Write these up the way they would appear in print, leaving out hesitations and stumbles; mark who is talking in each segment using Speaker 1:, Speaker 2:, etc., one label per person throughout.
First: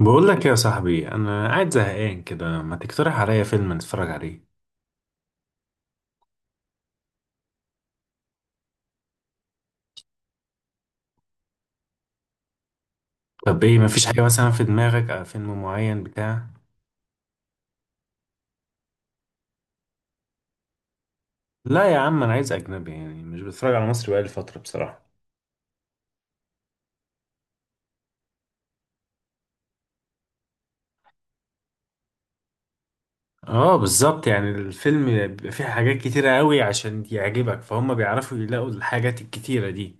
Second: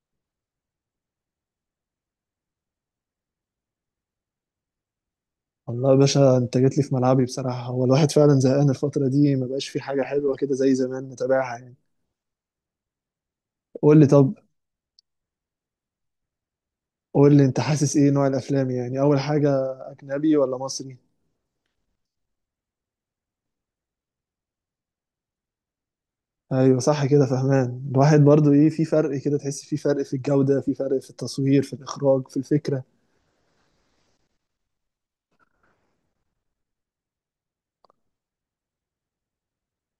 Speaker 1: بقول لك يا صاحبي، انا قاعد زهقان كده، ما تقترح عليا فيلم نتفرج عليه؟
Speaker 2: والله يا باشا، انت جيت لي في ملعبي. بصراحة هو الواحد فعلا زهقان الفترة دي، ما بقاش في حاجة حلوة كده زي زمان نتابعها يعني.
Speaker 1: طب ايه؟
Speaker 2: قول
Speaker 1: مفيش
Speaker 2: لي
Speaker 1: حاجه
Speaker 2: طب.
Speaker 1: مثلا في دماغك أو فيلم معين بتاع؟
Speaker 2: قول لي انت حاسس ايه نوع الافلام؟ يعني اول حاجة، اجنبي ولا مصري؟
Speaker 1: لا يا عم، انا عايز اجنبي يعني، مش بتفرج على مصري بقالي فتره بصراحه.
Speaker 2: ايوه صح كده، فهمان. الواحد برضو ايه، في فرق كده، تحس في فرق في الجودة، في فرق في التصوير، في الاخراج، في الفكرة.
Speaker 1: اه بالظبط، يعني الفيلم بيبقى فيه حاجات كتيره قوي عشان يعجبك، فهم بيعرفوا يلاقوا الحاجات الكتيره دي.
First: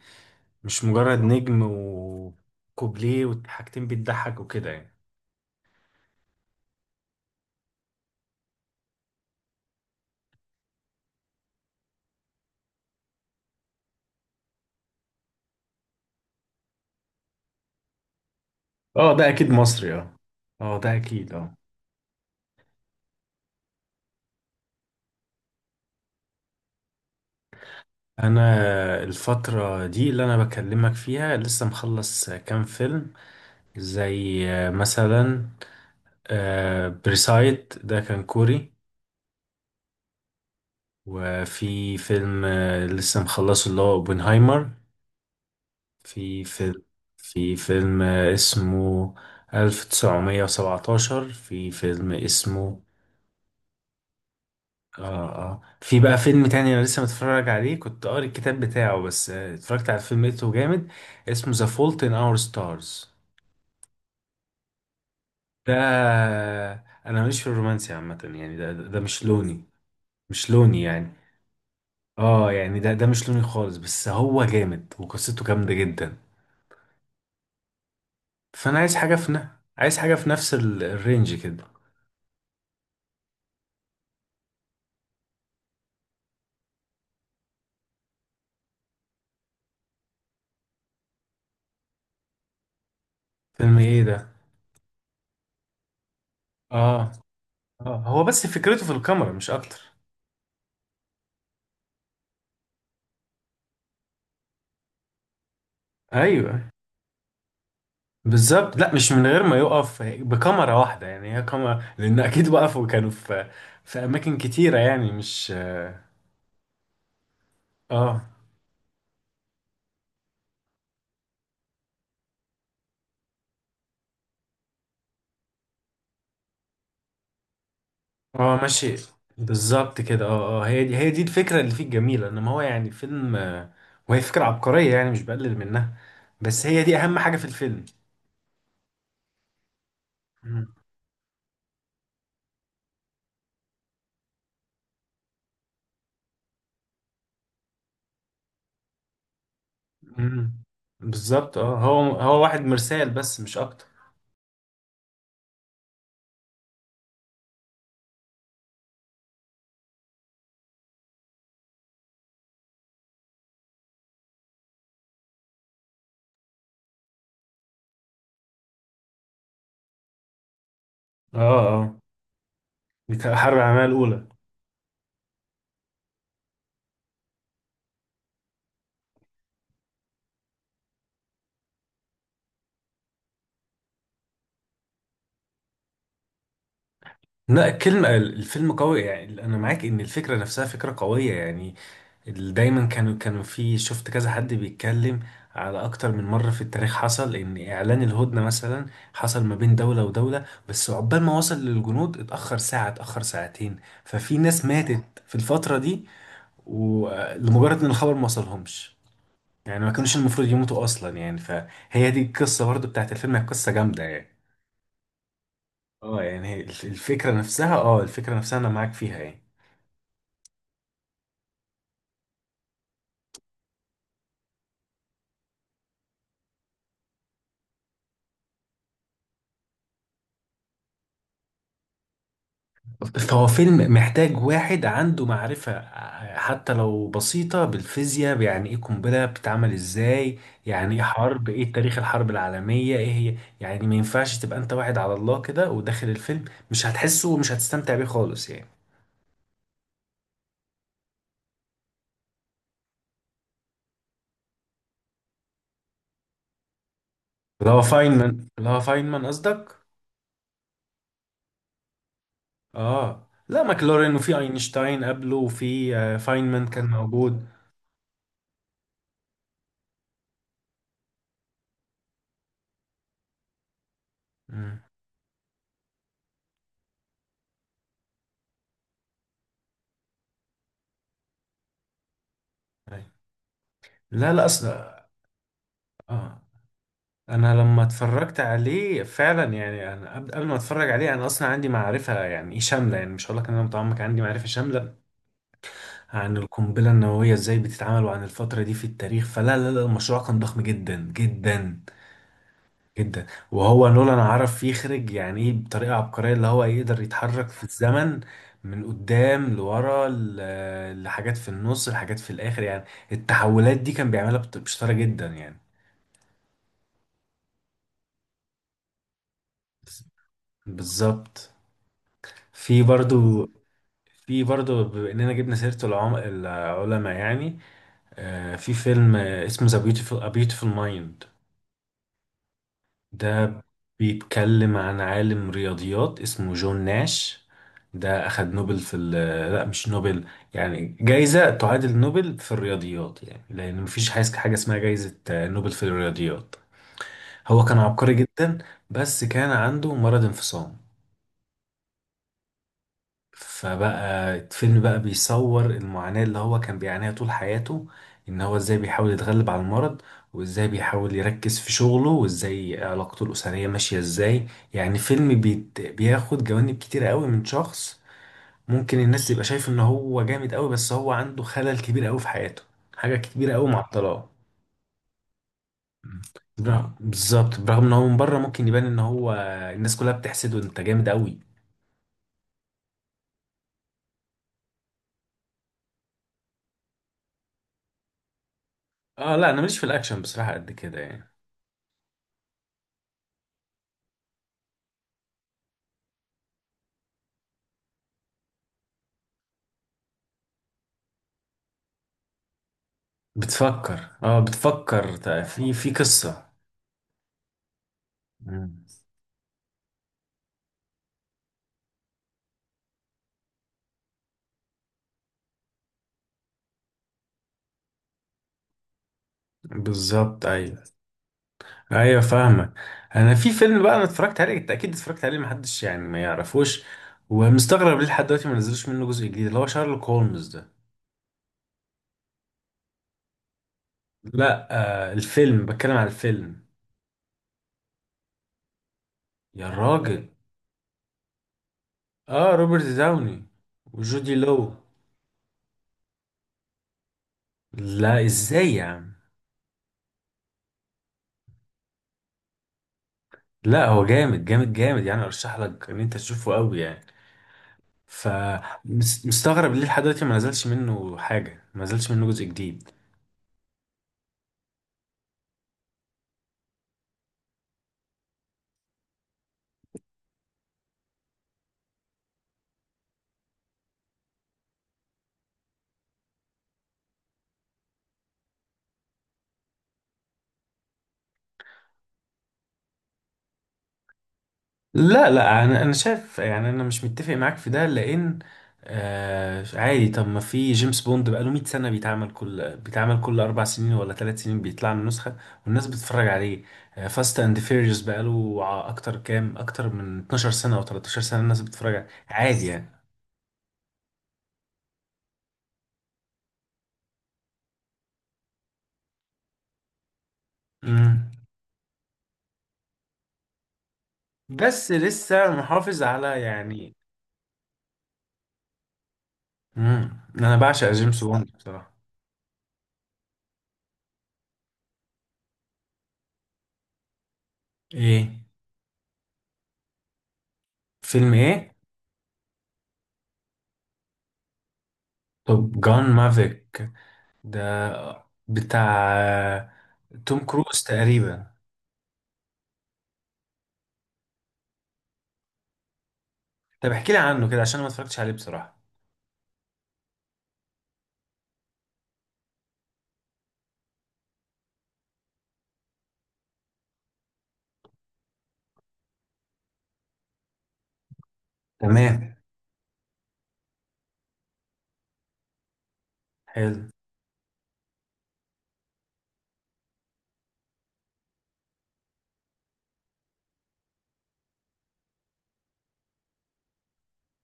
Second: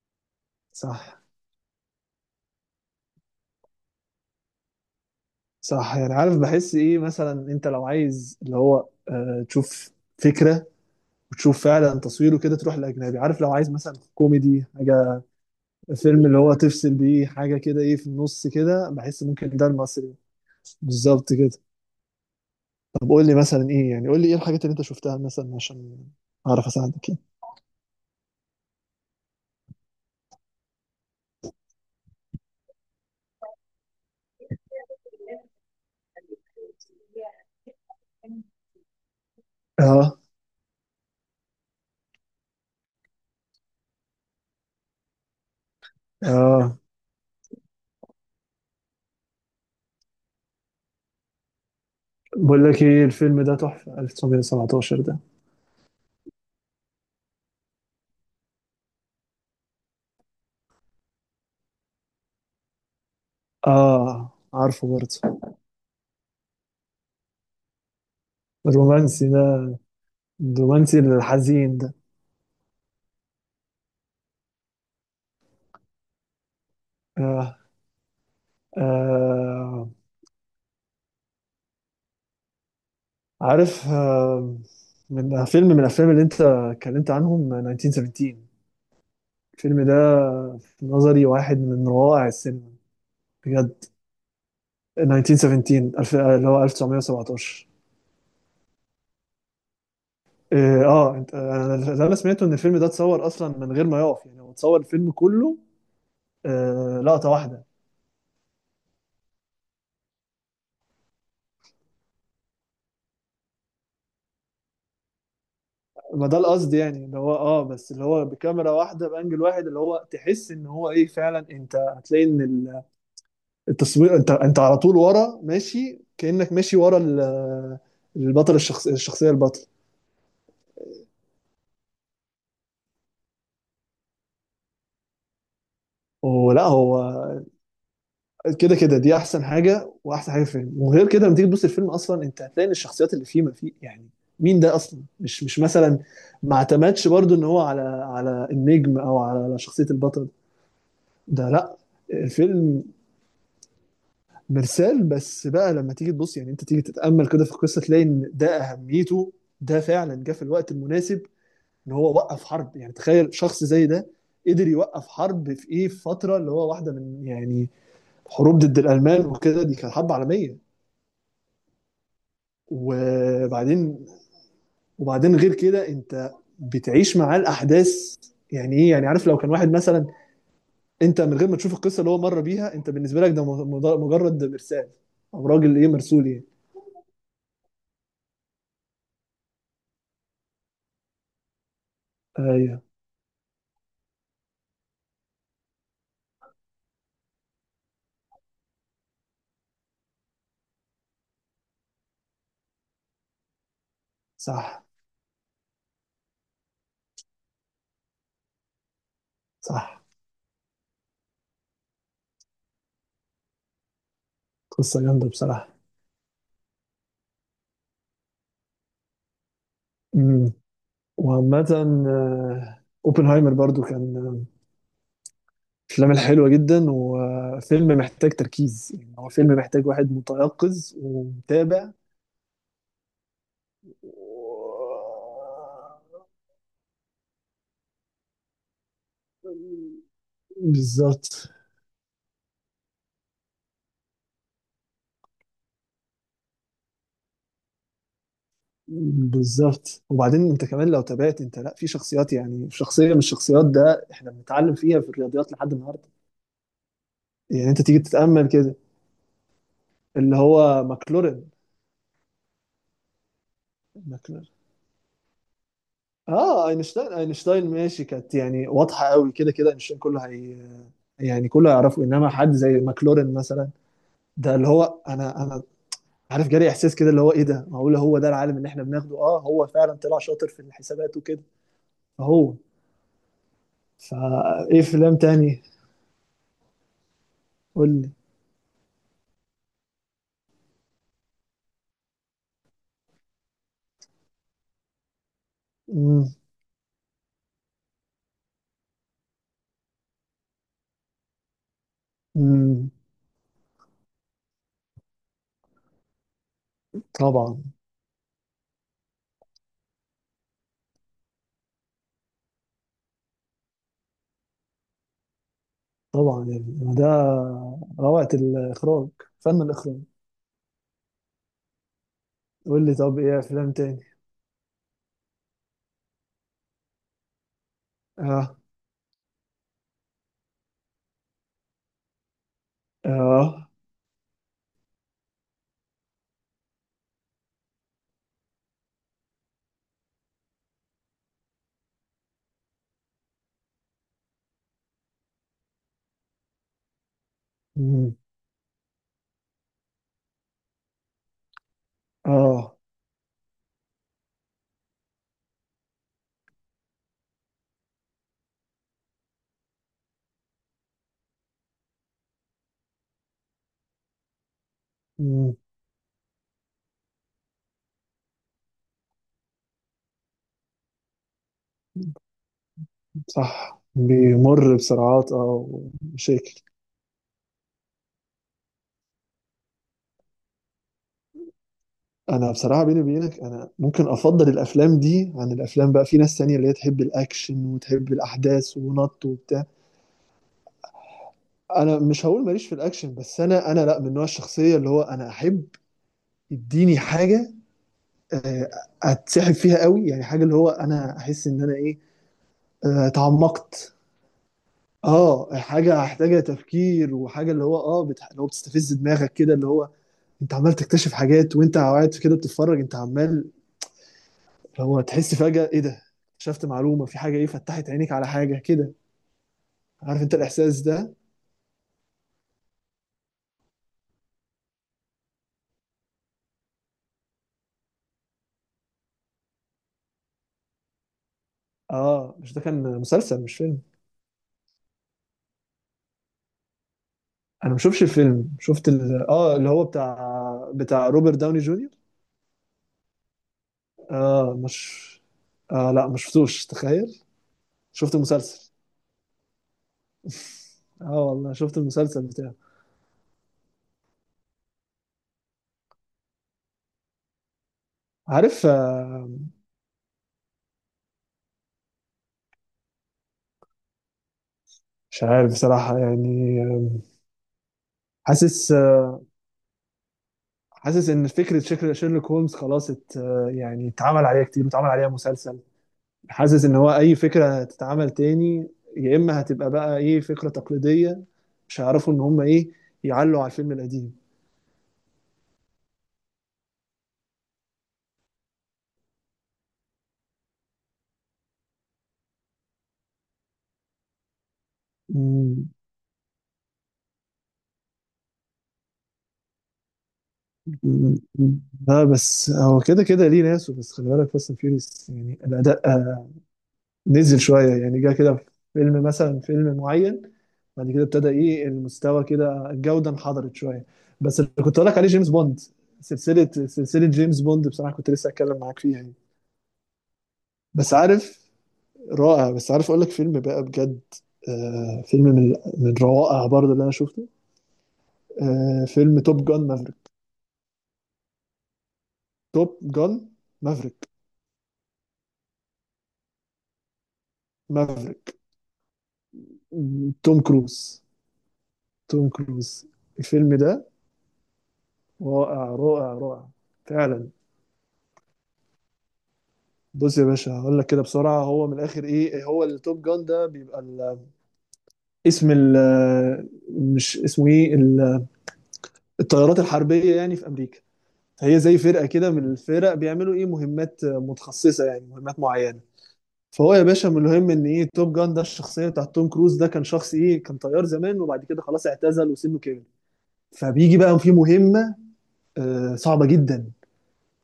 Speaker 1: مش مجرد
Speaker 2: صح.
Speaker 1: نجم وكوبليه وحاجتين بتضحك وكده يعني.
Speaker 2: صح، يعني عارف بحس ايه مثلا. انت لو عايز اللي هو تشوف فكرة وتشوف فعلا تصويره كده، تروح للاجنبي. عارف لو عايز مثلا كوميدي حاجة، فيلم اللي هو تفصل بيه حاجة كده، ايه في النص كده،
Speaker 1: اه،
Speaker 2: بحس
Speaker 1: ده اكيد
Speaker 2: ممكن ده
Speaker 1: مصري،
Speaker 2: المصري.
Speaker 1: اه. اه، ده اكيد،
Speaker 2: بالظبط كده.
Speaker 1: اه.
Speaker 2: طب قول لي مثلا ايه؟ يعني قول لي ايه الحاجات اللي انت شفتها مثلا عشان اعرف اساعدك يعني.
Speaker 1: انا الفترة دي اللي انا بكلمك فيها لسه مخلص كام فيلم، زي مثلا بريسايد، ده كان كوري.
Speaker 2: اه
Speaker 1: وفي فيلم لسه مخلصه اللي هو اوبنهايمر. في
Speaker 2: اه،
Speaker 1: فيلم في فيلم اسمه 1917. في فيلم
Speaker 2: بقول
Speaker 1: اسمه.
Speaker 2: لك ايه؟ الفيلم ده تحفة،
Speaker 1: اه،
Speaker 2: 1917 ده.
Speaker 1: اه، في بقى فيلم تاني انا لسه متفرج عليه، كنت قاري الكتاب بتاعه بس اتفرجت على الفيلم لقيته جامد. اسمه ذا فولت ان اور ستارز.
Speaker 2: اه عارفه برضه.
Speaker 1: ده، انا ماليش في الرومانسي عامه يعني، ده مش
Speaker 2: الرومانسي
Speaker 1: لوني.
Speaker 2: ده.
Speaker 1: مش لوني
Speaker 2: الرومانسي
Speaker 1: يعني.
Speaker 2: الحزين ده.
Speaker 1: اه، يعني ده مش لوني خالص، بس هو جامد وقصته جامده جدا.
Speaker 2: آه.
Speaker 1: فانا
Speaker 2: آه،
Speaker 1: عايز حاجه في نفس الرينج كده.
Speaker 2: عارف آه. من فيلم، من الافلام اللي انت اتكلمت عنهم، 1917. الفيلم ده في نظري واحد من روائع السينما،
Speaker 1: فيلم
Speaker 2: بجد.
Speaker 1: ايه ده؟
Speaker 2: 1917، اللي هو
Speaker 1: اه،
Speaker 2: 1917.
Speaker 1: اه، هو بس فكرته في الكاميرا مش اكتر.
Speaker 2: إيه، انا اللي انا سمعته ان الفيلم ده اتصور اصلا من غير ما يقف، يعني هو اتصور الفيلم كله
Speaker 1: ايوه
Speaker 2: لقطة واحدة.
Speaker 1: بالظبط، لا مش من غير ما يقف بكاميرا واحده يعني، هي كاميرا لان اكيد وقفوا، كانوا في اماكن كتيره يعني، مش.
Speaker 2: ما ده القصد، يعني اللي هو بس اللي
Speaker 1: اه،
Speaker 2: هو بكاميرا واحدة بانجل واحد، اللي هو تحس ان هو ايه فعلا. انت هتلاقي ان التصوير، انت على طول ورا ماشي، كأنك ماشي ورا البطل،
Speaker 1: اه،
Speaker 2: الشخص،
Speaker 1: ماشي.
Speaker 2: الشخصية البطل.
Speaker 1: بالظبط كده، اه، اه، هي دي الفكره اللي فيه الجميله، انما هو يعني فيلم وهي فكره عبقريه يعني، مش بقلل منها.
Speaker 2: ولا
Speaker 1: بس هي دي
Speaker 2: هو
Speaker 1: اهم حاجه في الفيلم.
Speaker 2: كده. كده دي احسن حاجه، واحسن حاجه في
Speaker 1: مم.
Speaker 2: الفيلم. وغير كده لما تيجي تبص الفيلم اصلا، انت هتلاقي ان الشخصيات اللي فيه، ما فيه يعني مين ده اصلا. مش مثلا، ما اعتمدش برضو ان هو على النجم او على شخصيه البطل.
Speaker 1: مم.
Speaker 2: ده
Speaker 1: بالظبط،
Speaker 2: لا،
Speaker 1: اه، هو واحد
Speaker 2: الفيلم
Speaker 1: مرسال بس مش اكتر.
Speaker 2: مرسال بس بقى. لما تيجي تبص، يعني انت تيجي تتامل كده في القصه، تلاقي ان ده اهميته، ده فعلا جه في الوقت المناسب. ان هو وقف حرب، يعني تخيل شخص زي ده قدر يوقف حرب. في ايه، في فتره اللي هو واحده من يعني حروب ضد الالمان وكده، دي كانت حرب عالميه.
Speaker 1: اه، اه، بتاع الحرب العالميه
Speaker 2: وبعدين.
Speaker 1: الاولى.
Speaker 2: وبعدين غير كده، انت بتعيش معاه الاحداث. يعني ايه يعني؟ عارف لو كان واحد مثلا، انت من غير ما تشوف القصه اللي هو مر بيها، انت بالنسبه لك ده مجرد مرسال، او راجل ايه، مرسول يعني.
Speaker 1: لا، الكلمه، الفيلم قوي يعني، انا معاك ان الفكره نفسها فكره قويه يعني.
Speaker 2: ايوه.
Speaker 1: دايما كانوا في، شفت كذا حد بيتكلم على اكتر من مرة في التاريخ، حصل ان اعلان الهدنة مثلا حصل ما بين دولة ودولة، بس عقبال ما وصل للجنود اتأخر ساعة، اتأخر ساعتين. ففي ناس
Speaker 2: صح.
Speaker 1: ماتت في الفترة دي، ولمجرد ان الخبر ما وصلهمش، يعني ما
Speaker 2: صح.
Speaker 1: كانوش المفروض يموتوا اصلا يعني، فهي دي القصة برضو بتاعت الفيلم، هي قصة جامدة يعني.
Speaker 2: قصه جامده بصراحه.
Speaker 1: اه يعني، هي الفكرة نفسها انا معاك فيها يعني.
Speaker 2: امم وعامه، اوبنهايمر برضو كان من الافلام الحلوه جدا. وفيلم محتاج تركيز، يعني هو فيلم محتاج واحد متيقظ ومتابع.
Speaker 1: فهو فيلم محتاج واحد عنده معرفة حتى لو بسيطة، بالفيزياء يعني ايه قنبلة بتتعمل
Speaker 2: و-
Speaker 1: ازاي، يعني ايه
Speaker 2: بالظبط.
Speaker 1: حرب، ايه تاريخ الحرب العالمية ايه هي يعني، ما ينفعش تبقى انت واحد على الله كده وداخل الفيلم. مش هتحسه ومش هتستمتع بيه خالص يعني.
Speaker 2: بالظبط، وبعدين انت كمان لو تابعت، انت لا، في شخصيات. يعني شخصيه من الشخصيات، ده احنا بنتعلم فيها في الرياضيات لحد النهارده. يعني
Speaker 1: اللي
Speaker 2: انت
Speaker 1: هو
Speaker 2: تيجي تتامل
Speaker 1: فاينمان اللي
Speaker 2: كده.
Speaker 1: هو فاينمان قصدك؟
Speaker 2: اللي هو ماكلورين.
Speaker 1: اه، لا، ماكلورين، وفي
Speaker 2: ماكلورين.
Speaker 1: اينشتاين قبله، وفي فاينمان
Speaker 2: اه،
Speaker 1: كان
Speaker 2: اينشتاين.
Speaker 1: موجود.
Speaker 2: اينشتاين ماشي، كانت يعني واضحه قوي كده. كده اينشتاين كله هي، يعني كله هيعرفه. انما حد زي ماكلورين مثلا، ده اللي
Speaker 1: مم.
Speaker 2: هو انا عارف، جالي احساس كده اللي هو ايه ده، معقول هو ده العالم اللي احنا بناخده؟ اه، هو فعلا طلع شاطر في الحسابات وكده. هو،
Speaker 1: أيوة. لا، لا،
Speaker 2: فايه
Speaker 1: اصلا.
Speaker 2: فيلم تاني؟
Speaker 1: اه. انا لما
Speaker 2: قول لي.
Speaker 1: اتفرجت عليه فعلا يعني، انا قبل ما اتفرج عليه انا اصلا عندي معرفه يعني ايه شامله، يعني مش هقول لك ان انا متعمق، عندي معرفه شامله
Speaker 2: مم.
Speaker 1: عن القنبله النوويه ازاي بتتعمل، وعن الفتره دي في التاريخ. فلا، لا، لا، المشروع كان ضخم جدا جدا
Speaker 2: مم.
Speaker 1: جدا. وهو نولان عرف يخرج يعني ايه بطريقه عبقريه، اللي هو يقدر يتحرك
Speaker 2: طبعا.
Speaker 1: في الزمن من قدام لورا، لحاجات في النص، لحاجات في الاخر يعني. التحولات دي كان بيعملها بشطاره جدا يعني.
Speaker 2: طبعا، يعني ده روعة الإخراج، فن الإخراج.
Speaker 1: بالظبط. في
Speaker 2: قول لي طب، إيه
Speaker 1: برضو.
Speaker 2: أفلام تاني؟
Speaker 1: في برضه، بما اننا جبنا سيرة العلماء يعني.
Speaker 2: آه.
Speaker 1: في فيلم اسمه ذا بيوتيفول A Beautiful Mind. ده
Speaker 2: آه.
Speaker 1: بيتكلم عن عالم رياضيات اسمه جون ناش. ده أخد نوبل في. لا، مش نوبل. يعني جايزة تعادل نوبل في الرياضيات يعني، لأن مفيش حاجة اسمها جايزة نوبل في الرياضيات. هو كان عبقري
Speaker 2: مم.
Speaker 1: جدا. بس كان عنده مرض انفصام.
Speaker 2: آه.
Speaker 1: فبقى الفيلم بقى بيصور المعاناة اللي هو كان بيعانيها طول حياته، ان هو ازاي بيحاول يتغلب على المرض، وازاي بيحاول يركز في شغله، وازاي علاقته الأسرية ماشية ازاي. يعني فيلم
Speaker 2: مم.
Speaker 1: بيت بياخد جوانب كتيرة قوي من شخص ممكن الناس تبقى شايف ان هو جامد قوي، بس هو عنده خلل كبير قوي في حياته، حاجة كبيرة قوي
Speaker 2: صح،
Speaker 1: معطلاه.
Speaker 2: بيمر بسرعات، اه،
Speaker 1: مم.
Speaker 2: ومشاكل.
Speaker 1: بالظبط، برغم ان هو من بره ممكن يبان ان هو الناس كلها بتحسده، انت جامد قوي.
Speaker 2: انا بصراحه بيني وبينك، انا ممكن افضل الافلام دي عن الافلام. بقى في ناس تانية اللي هي تحب الاكشن وتحب الاحداث ونط
Speaker 1: اه، لا، انا
Speaker 2: وبتاع.
Speaker 1: ماليش في الاكشن بصراحة قد كده يعني.
Speaker 2: انا مش هقول ماليش في الاكشن، بس انا لا، من نوع الشخصيه اللي هو انا احب. اديني حاجه آه، اتسحب فيها قوي، يعني حاجه اللي هو انا احس ان انا ايه، اتعمقت.
Speaker 1: بتفكر
Speaker 2: اه،
Speaker 1: في
Speaker 2: حاجه محتاجه
Speaker 1: قصة.
Speaker 2: تفكير، وحاجه اللي هو اللي هو
Speaker 1: مم.
Speaker 2: بتستفز دماغك كده. اللي هو انت عمال تكتشف حاجات وانت قاعد كده بتتفرج. انت عمال اللي هو تحس فجاه، ايه ده، اكتشفت معلومه في حاجه، ايه فتحت عينيك على حاجه كده. عارف انت
Speaker 1: بالظبط
Speaker 2: الاحساس
Speaker 1: ايوه.
Speaker 2: ده.
Speaker 1: ايوه، فاهمك. انا في فيلم بقى انا اتفرجت عليه، انت اكيد اتفرجت عليه، محدش يعني ما يعرفوش، ومستغرب ليه لحد دلوقتي ما نزلوش منه جزء جديد، اللي هو شارلوك هولمز ده.
Speaker 2: اه، مش ده كان مسلسل مش فيلم.
Speaker 1: لا. الفيلم، بتكلم على الفيلم.
Speaker 2: انا ما شفتش الفيلم، شفت ال... اه
Speaker 1: يا
Speaker 2: اللي هو
Speaker 1: راجل.
Speaker 2: بتاع روبرت داوني جونيور.
Speaker 1: اه، روبرت داوني وجودي
Speaker 2: اه،
Speaker 1: لو.
Speaker 2: مش آه لا، ما شفتوش، تخيل. شفت
Speaker 1: لا،
Speaker 2: المسلسل.
Speaker 1: ازاي يا عم؟
Speaker 2: اه والله، شفت المسلسل بتاعه.
Speaker 1: لا، هو جامد جامد جامد يعني، ارشح لك ان انت تشوفه قوي يعني.
Speaker 2: عارف.
Speaker 1: فمستغرب ليه لحد دلوقتي ما نزلش منه حاجة، ما نزلش منه جزء جديد.
Speaker 2: مش عارف بصراحة يعني. حاسس، حاسس ان فكرة شيرلوك هولمز خلاص ات آه، يعني اتعمل عليها كتير، واتعمل عليها مسلسل. حاسس ان هو اي فكرة هتتعمل تاني، يا اما هتبقى بقى ايه، فكرة تقليدية. مش هيعرفوا ان هم ايه، يعلوا على الفيلم القديم.
Speaker 1: لا، لا، انا شايف يعني، انا مش متفق معاك في ده لان. عادي، طب ما في جيمس بوند بقاله 100 سنة، بيتعمل كل 4 سنين ولا 3 سنين بيطلع له نسخة،
Speaker 2: مم.
Speaker 1: والناس بتتفرج عليه. فاست أند فيريوس بقاله أكتر من 12 سنة أو
Speaker 2: مم.
Speaker 1: 13 سنة، الناس بتتفرج
Speaker 2: لا
Speaker 1: عليه
Speaker 2: بس
Speaker 1: عادي
Speaker 2: هو كده
Speaker 1: يعني.
Speaker 2: كده ليه ناسه. بس خلي بالك فاست اند فيوريوس، يعني الاداء نزل شوية يعني، جه كده في فيلم، مثلا فيلم معين، بعد كده ابتدى
Speaker 1: مم.
Speaker 2: ايه المستوى كده، الجودة انحدرت شوية. بس اللي كنت اقول
Speaker 1: بس
Speaker 2: لك عليه جيمس
Speaker 1: لسه
Speaker 2: بوند.
Speaker 1: محافظ على
Speaker 2: سلسلة
Speaker 1: يعني.
Speaker 2: سلسلة جيمس بوند بصراحة كنت لسه هتكلم معاك فيها يعني.
Speaker 1: مم. أنا بعشق
Speaker 2: بس
Speaker 1: جيمس
Speaker 2: عارف.
Speaker 1: بوند بصراحة.
Speaker 2: رائع، بس عارف اقول لك فيلم بقى بجد. آه، فيلم من روائع برضه اللي انا شفته.
Speaker 1: ايه؟
Speaker 2: آه، فيلم توب جان مافريك.
Speaker 1: فيلم ايه؟
Speaker 2: توب جان مافريك.
Speaker 1: طب جان مافيك ده؟
Speaker 2: مافريك.
Speaker 1: بتاع
Speaker 2: توم
Speaker 1: توم كروز
Speaker 2: كروز.
Speaker 1: تقريبا.
Speaker 2: توم كروز. الفيلم ده رائع رائع رائع.
Speaker 1: طب احكي لي
Speaker 2: فعلا.
Speaker 1: عنه كده، عشان أنا ما اتفرجتش عليه بصراحة.
Speaker 2: بص يا باشا، هقول لك كده بسرعه. هو من الاخر ايه، هو التوب جان ده بيبقى اسم مش اسمه ايه، الطيارات الحربيه يعني في امريكا. فهي زي فرقه كده
Speaker 1: تمام.
Speaker 2: من الفرق، بيعملوا ايه مهمات متخصصه، يعني مهمات معينه. فهو يا
Speaker 1: حلو.
Speaker 2: باشا، من المهم ان ايه، توب جان ده الشخصيه بتاعت توم كروز، ده كان شخص ايه، كان طيار زمان وبعد كده خلاص اعتزل وسنه كبر. فبيجي بقى في مهمه صعبه جدا،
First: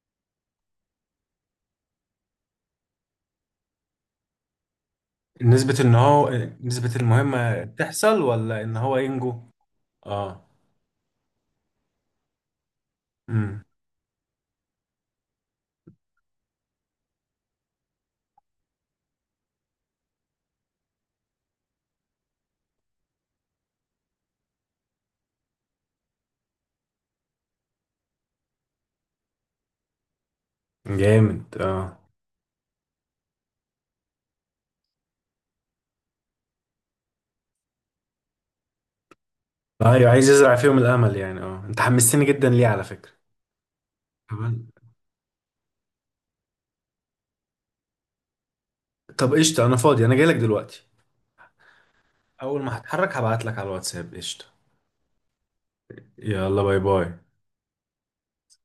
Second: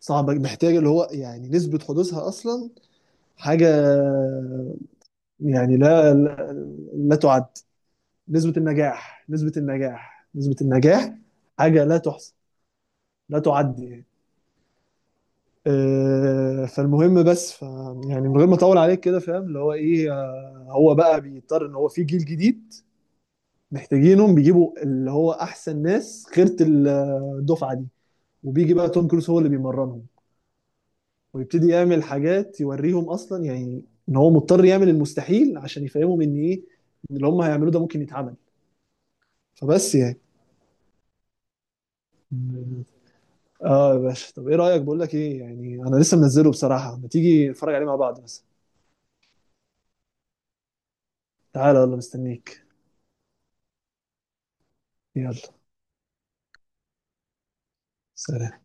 Speaker 2: صعبه محتاجه اللي هو يعني نسبه حدوثها اصلا حاجه،
Speaker 1: نسبة
Speaker 2: يعني
Speaker 1: ان
Speaker 2: لا
Speaker 1: هو،
Speaker 2: لا،
Speaker 1: نسبة
Speaker 2: لا تعد.
Speaker 1: المهمة تحصل
Speaker 2: نسبة
Speaker 1: ولا ان هو
Speaker 2: النجاح،
Speaker 1: ينجو؟
Speaker 2: نسبة النجاح،
Speaker 1: اه.
Speaker 2: نسبة النجاح حاجة لا تحصى، لا
Speaker 1: امم.
Speaker 2: تعد يعني. فالمهم بس يعني من غير ما اطول عليك كده، فاهم اللي هو ايه. هو بقى بيضطر ان هو في جيل جديد محتاجينهم، بيجيبوا اللي هو احسن ناس، خيرة الدفعة دي. وبيجي بقى توم كروز هو اللي بيمرنهم،
Speaker 1: جامد،
Speaker 2: ويبتدي
Speaker 1: اه.
Speaker 2: يعمل حاجات يوريهم اصلا، يعني ان هو مضطر يعمل المستحيل عشان يفهمهم ان ايه، إن اللي هم هيعملوه ده ممكن يتعمل. فبس.
Speaker 1: ايوه، عايز يزرع فيهم الامل يعني، انت حمستني جدا ليه
Speaker 2: يعني
Speaker 1: على فكرة.
Speaker 2: اه يا باشا، طب ايه
Speaker 1: تمام.
Speaker 2: رأيك، بقول لك ايه يعني، انا لسه منزله بصراحة، ما تيجي نتفرج عليه مع بعض مثلا.
Speaker 1: طب قشطة، انا فاضي، انا جايلك دلوقتي.
Speaker 2: تعالى يلا مستنيك.
Speaker 1: اول ما هتحرك هبعت لك على الواتساب، قشطة.
Speaker 2: يلا
Speaker 1: يلا، باي باي.
Speaker 2: سلام.